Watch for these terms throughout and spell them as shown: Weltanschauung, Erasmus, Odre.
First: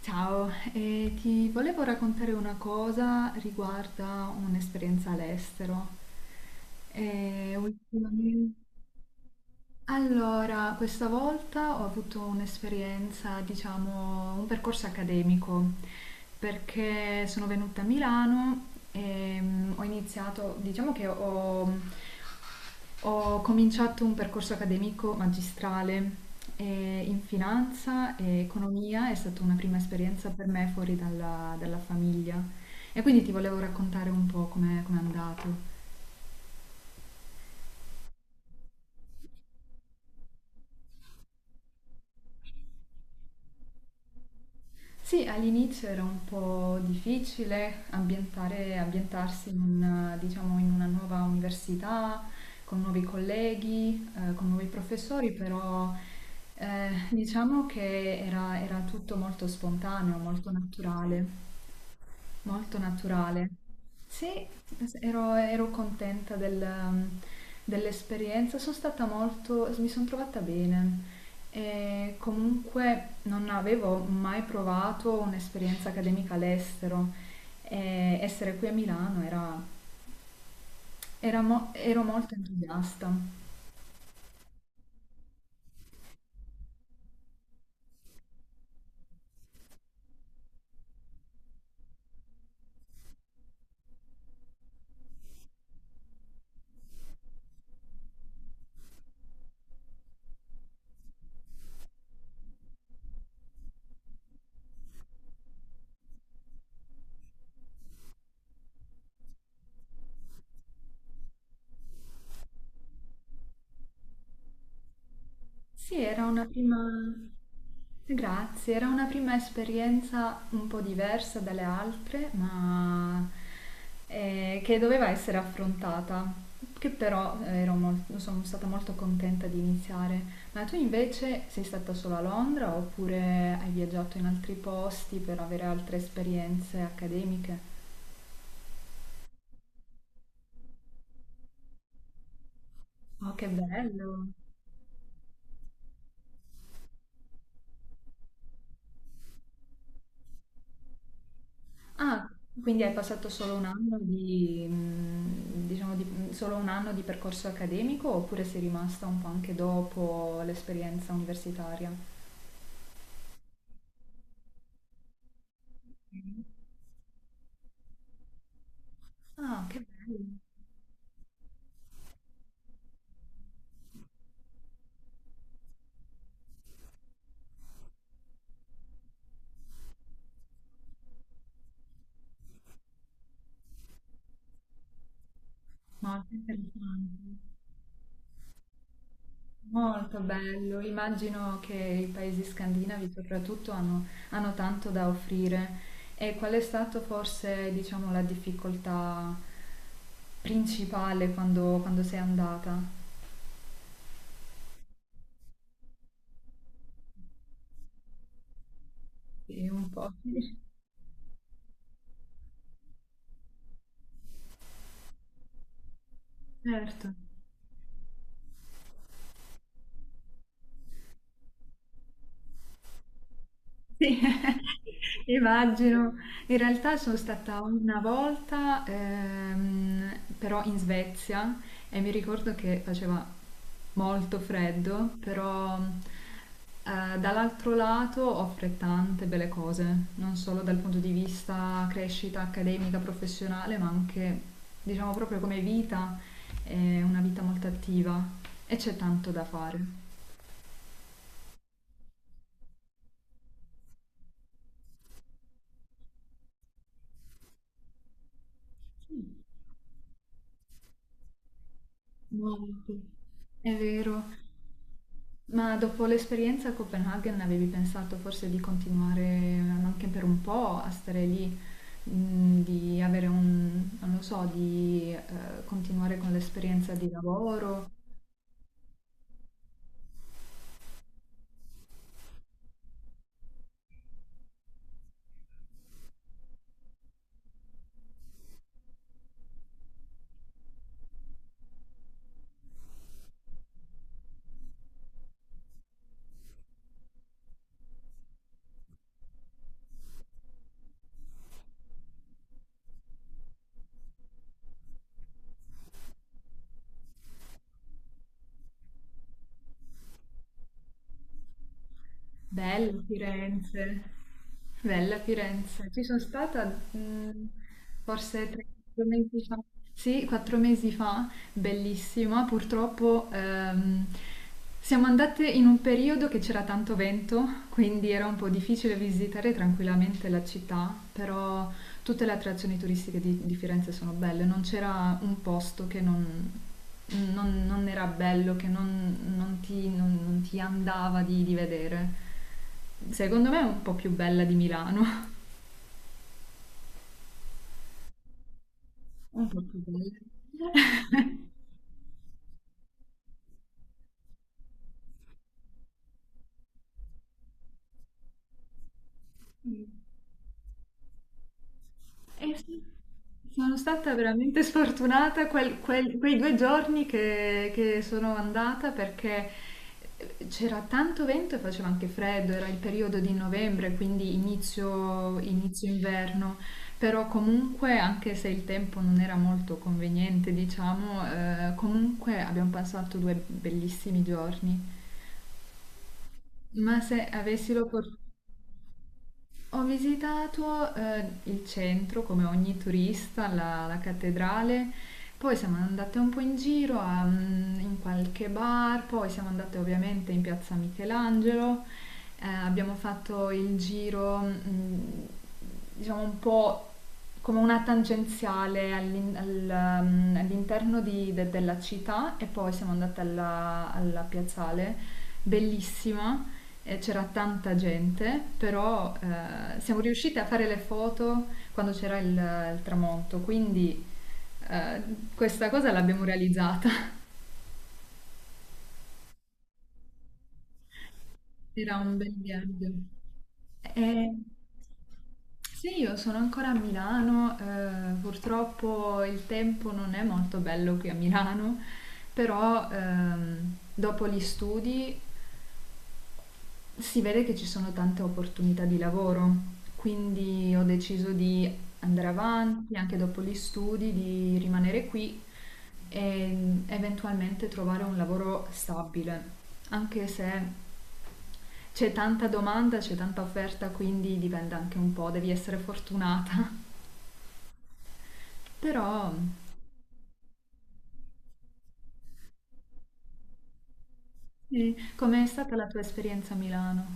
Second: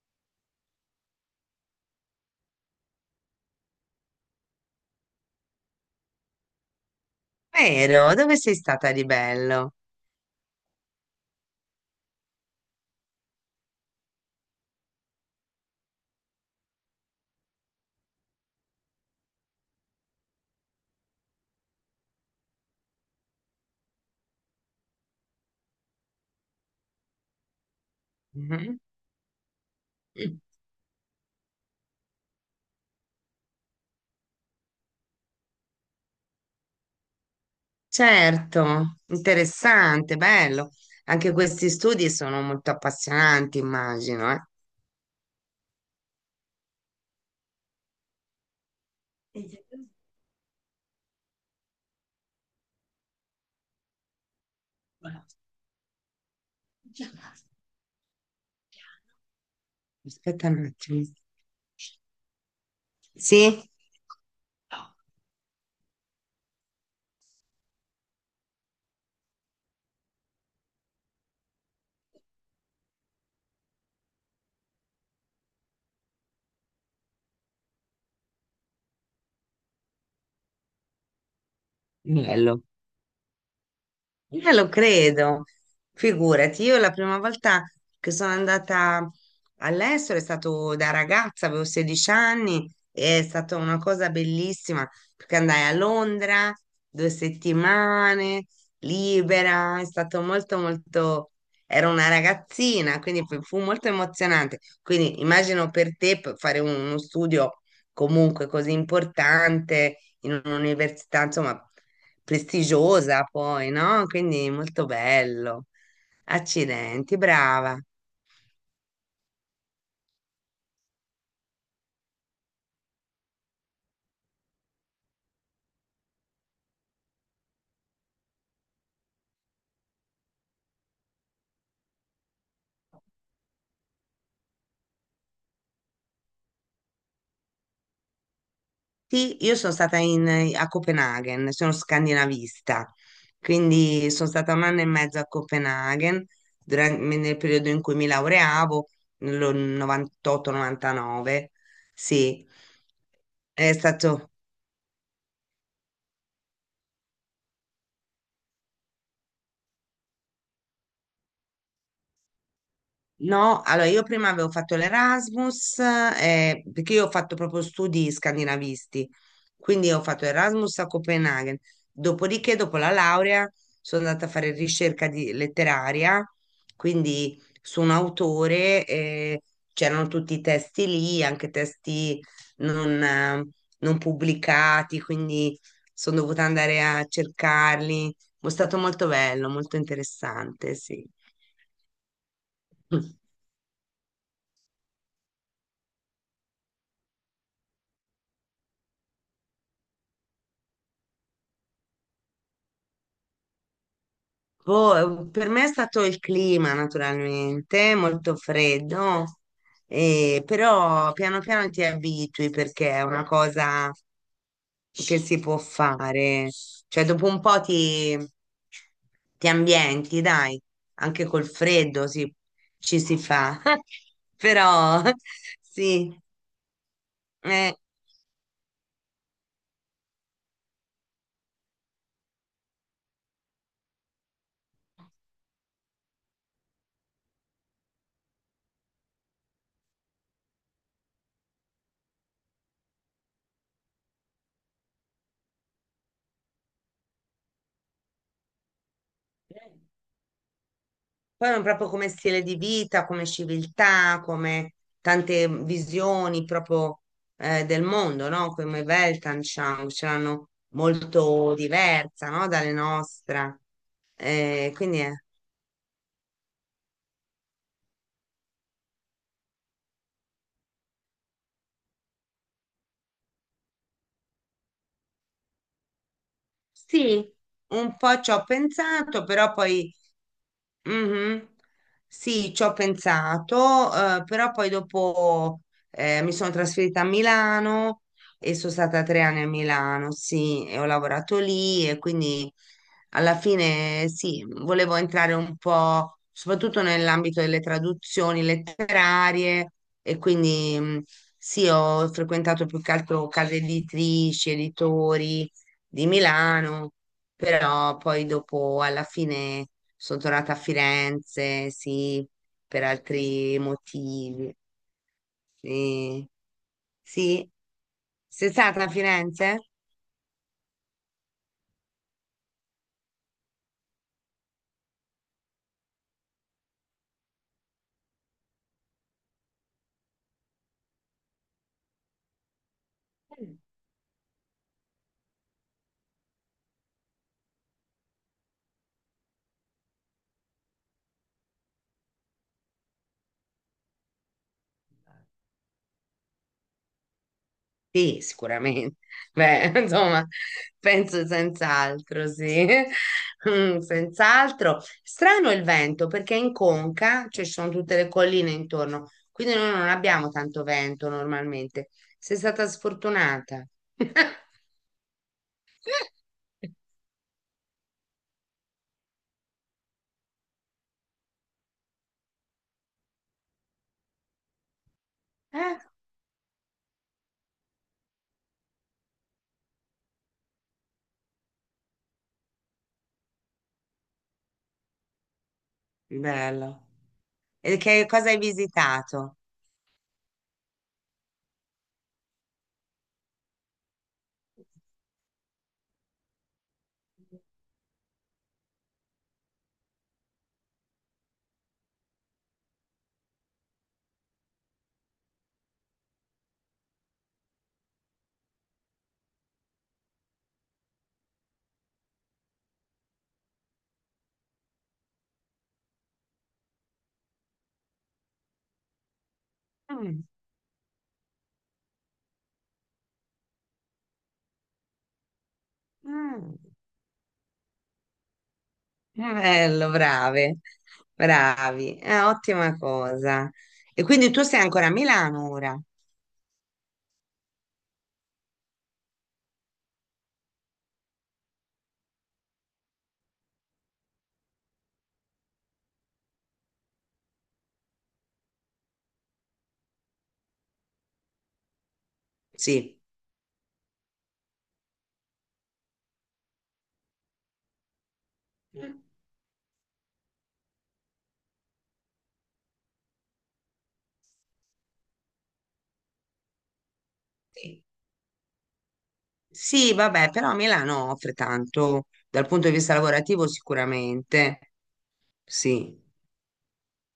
Ciao, ti volevo raccontare una cosa riguarda un'esperienza all'estero. Eh, Vero, dove sei ultimamente... stata di bello? Allora, questa volta ho avuto un'esperienza, diciamo, un percorso accademico, perché sono venuta a Milano e ho iniziato, ho cominciato un percorso accademico magistrale in finanza e Mhm. economia, è stata una prima esperienza per me fuori dalla famiglia. E quindi ti volevo raccontare un po' com'è andato. Certo, interessante, bello. Anche questi studi sono molto appassionanti, immagino, eh. Sì, all'inizio era un po' difficile ambientarsi in una, diciamo, in una nuova università, con nuovi colleghi, con nuovi professori, però diciamo che era tutto molto spontaneo, Aspetta molto un attimo. naturale. Molto naturale. Sì? Sì, ero contenta del, dell'esperienza, sono stata molto, mi sono trovata bene e comunque non avevo mai provato un'esperienza accademica all'estero e essere qui a Milano era, ero molto Bello. entusiasta. Lo credo, figurati, io la prima volta che sono andata all'estero è stato da ragazza, avevo 16 anni, e è stata una cosa bellissima perché andai a Londra 2 settimane, libera, è stato molto molto, ero una ragazzina, quindi fu molto emozionante. Quindi immagino per te fare uno studio comunque così importante in un'università, insomma prestigiosa poi, no? Quindi molto bello. Sì, era una prima... Accidenti, brava. Grazie, era una prima esperienza un po' diversa dalle altre, ma che doveva essere affrontata, che però sono stata molto contenta di iniziare. Ma tu invece sei stata solo a Londra oppure hai viaggiato in altri posti per avere altre esperienze accademiche? Sì, io sono stata a Copenaghen, sono scandinavista, Oh, che quindi sono bello! stata 1 anno e mezzo a Copenaghen nel periodo in cui mi laureavo, nel 98-99. Ah, Sì, quindi hai passato solo un è anno stato di, solo un anno di percorso accademico oppure sei rimasta un po' anche dopo l'esperienza universitaria? no, allora io prima avevo fatto l'Erasmus, Mm. Perché io ho fatto proprio studi scandinavisti, Ah, che quindi ho fatto bello, Erasmus a Copenaghen. Dopodiché, dopo la laurea, sono andata a fare letteraria, quindi su un autore, c'erano tutti i testi lì, anche testi non, eh, non pubblicati, quindi sono molto dovuta interessante, andare a cercarli. È stato molto bello, molto molto interessante, bello. sì. Immagino che i paesi scandinavi soprattutto hanno, hanno tanto da offrire. E qual è stato forse, diciamo, la difficoltà principale quando, quando sei andata? Boh, per me è stato il clima, naturalmente, molto freddo, Sì, un po'. Però piano piano ti abitui perché è una cosa che si può fare. Cioè, Certo, dopo un po' ti ambienti, dai, anche col freddo ci si fa. sì, Però immagino. sì, In realtà sono stata eh. una volta, però in Svezia e mi ricordo che faceva molto freddo, però dall'altro lato offre tante belle cose, non solo dal punto di vista crescita accademica, professionale, ma anche, diciamo, proprio come vita, è una vita molto attiva e c'è tanto da fare. Poi ma proprio come stile di vita, come civiltà, come tante visioni proprio del mondo, no? Come Weltanschauung, ce l'hanno molto diversa, no? Dalle Molto. nostre. È vero. Quindi Ma dopo l'esperienza a Copenaghen avevi pensato forse di continuare anche per un po' a stare lì, di avere un, non lo so, di continuare con l'esperienza di sì, lavoro? un po' ci ho pensato, però poi Mhm. Sì, ci ho pensato, però poi dopo mi sono trasferita a Milano e sono stata 3 anni a Milano, sì, e ho lavorato lì e quindi alla fine sì, volevo entrare un po' soprattutto nell'ambito delle traduzioni letterarie e quindi sì, ho frequentato più che altro case editrici, editori di Milano però poi dopo, alla fine, sono tornata a Firenze, sì, per Bella altri Firenze, motivi. bella Firenze. Ci sono Sì, stata sì. forse Sei stata a quattro mesi fa. Firenze? Sì, 4 mesi fa, bellissima. Purtroppo siamo andate in un periodo che c'era tanto vento, quindi era un po' difficile visitare tranquillamente la città, però tutte le attrazioni turistiche di Firenze sono belle, non c'era un posto che non, non era bello, che non, non ti andava di vedere. Secondo me è un po' più bella di Milano. Sì, sicuramente. Un po' Beh, più belle. insomma, penso senz'altro, sì. Mm, senz'altro. Strano il vento perché in Conca, cioè ci sono tutte le colline intorno, quindi noi Mm. non abbiamo tanto vento normalmente. Sei Eh stata sì, sfortunata. sono stata veramente sfortunata quei due giorni che sono andata perché c'era tanto vento e faceva anche freddo, era il periodo di novembre, quindi Eh, inizio inverno, però comunque anche se il tempo non era molto conveniente, diciamo, comunque abbiamo passato 2 bellissimi giorni. bello. Ma se avessi E che l'opportunità... cosa hai visitato? Ho visitato il centro come ogni turista, la cattedrale, poi siamo andate un po' in giro a, in qualche bar, poi siamo andate ovviamente in piazza Michelangelo, abbiamo fatto il giro, diciamo un po' come una tangenziale all'interno della città e poi siamo andate alla piazzale, bellissima, e c'era tanta gente, però siamo Mm, riuscite a fare le foto quando c'era il tramonto, quindi eh, questa cosa l'abbiamo mm, realizzata. bello, brave, bravi, Era un è bel ottima viaggio. cosa. E quindi Eh, tu sei ancora a Milano ora? sì, io sono ancora a Milano, purtroppo il tempo non è molto bello qui a Milano, però dopo gli studi si vede che ci sono tante opportunità di lavoro, quindi ho deciso di andare avanti Sì. anche dopo gli studi, di rimanere qui e eventualmente trovare un lavoro Mm, stabile, anche se c'è tanta domanda, c'è tanta offerta, quindi dipende anche un po', devi essere fortunata. sì, Però, sì, vabbè, però Milano offre tanto dal punto di vista lavorativo sicuramente. sì, com'è stata la tua Sì. esperienza a Milano?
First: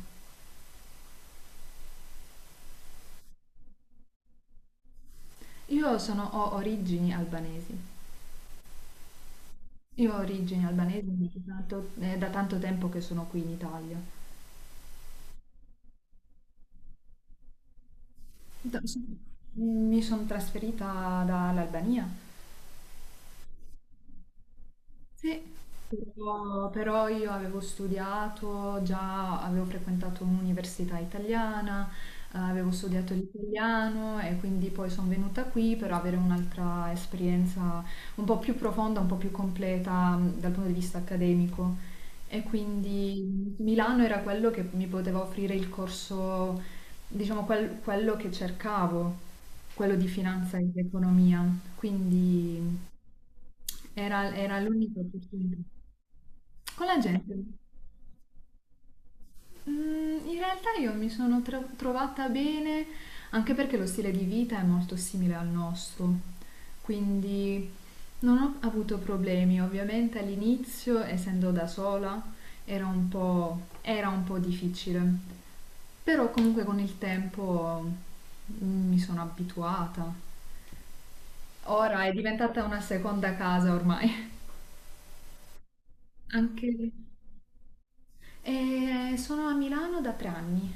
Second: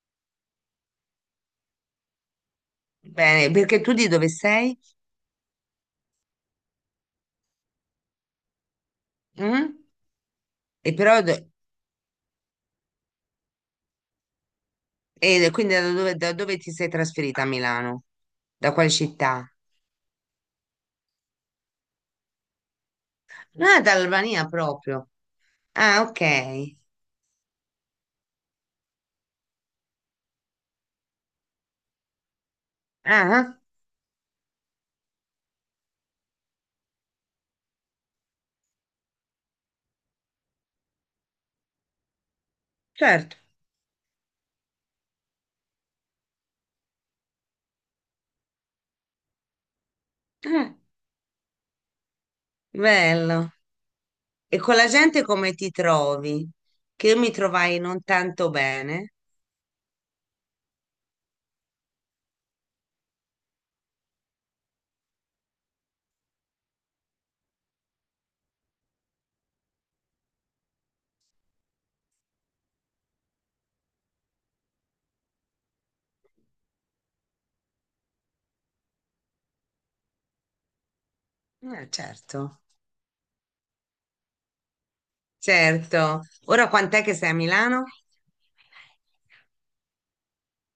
Bene, perché tu di dove sei? Ho origini albanesi. Mm? Io ho origini E albanesi, però, quindi è da tanto tempo che sono qui in Italia. e quindi da dove ti sei trasferita a Milano? Da Da- quale so- città? mi sono trasferita dall'Albania. Ah, dall'Albania proprio. Sì, Ah, ok. però io avevo studiato, già avevo frequentato un'università italiana, avevo studiato Ah, l'italiano e quindi poi sono venuta qui per avere un'altra esperienza un po' più profonda, un po' più completa dal punto di vista accademico. E certo. quindi Milano era quello che mi poteva offrire il corso, diciamo, quello che cercavo, quello di finanza Ah, ed economia. Quindi bello. E era con la l'unica gente come opportunità. ti trovi? Con la Che io mi gente? trovai non tanto bene. Mm, in realtà io mi sono trovata bene, anche perché lo stile di vita è molto simile al nostro, quindi non ho avuto problemi. Ovviamente all'inizio, essendo da sola, era un po' difficile, però comunque con il tempo mi sono abituata. Ah, Ora è certo, diventata una seconda casa ormai. certo. Ora Anche... quant'è che sei a Milano? E sono a Milano da 3 anni.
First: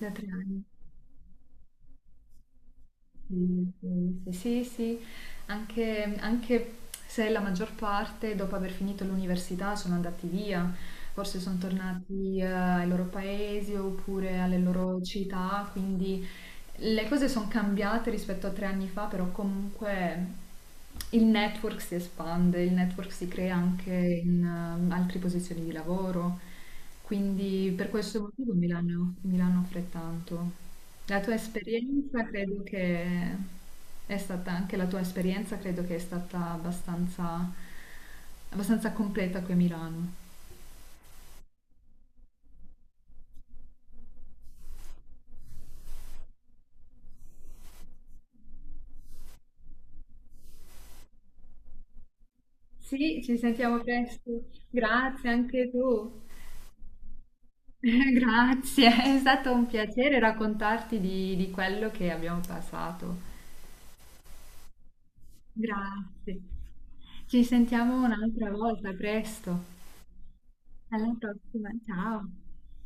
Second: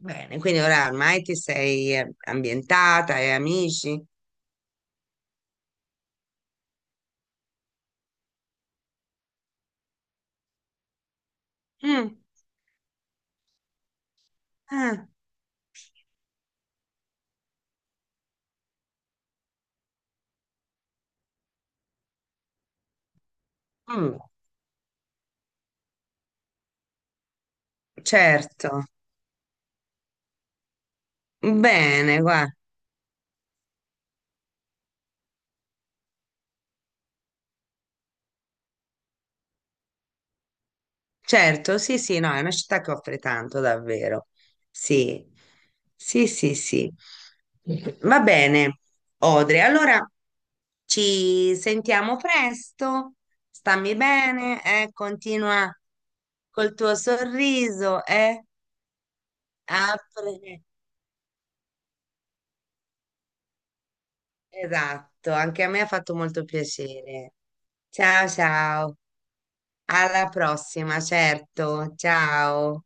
Da tre quindi anni. ora ormai ti sei ambientata, hai Sì, amici. sì, sì. Sì, sì, anche se la maggior parte dopo aver finito l'università sono andati via, forse sono Mm. tornati ai loro paesi oppure alle loro Ah, città, quindi le cose sono cambiate rispetto a 3 anni fa, però comunque il network si espande, il network si crea anche mm, in altre posizioni di lavoro, quindi per questo motivo certo. Mi l'hanno offre tanto. La tua Bene, esperienza guarda. credo che è stata anche la tua esperienza credo che è stata abbastanza, abbastanza completa qui a Milano. Certo, sì, sì, no, è una città che offre tanto, davvero. Sì, sì, sì, sì. Va bene, Odre, allora ci sentiamo presto, Sì, ci sentiamo stammi presto. bene, Grazie continua anche tu. col tuo sorriso, Grazie, è stato un piacere apri. raccontarti di quello che abbiamo passato. Esatto, anche a me ha fatto Grazie. molto piacere. Ci sentiamo Ciao, un'altra volta, ciao, presto. alla prossima, Alla prossima, certo, ciao. ciao.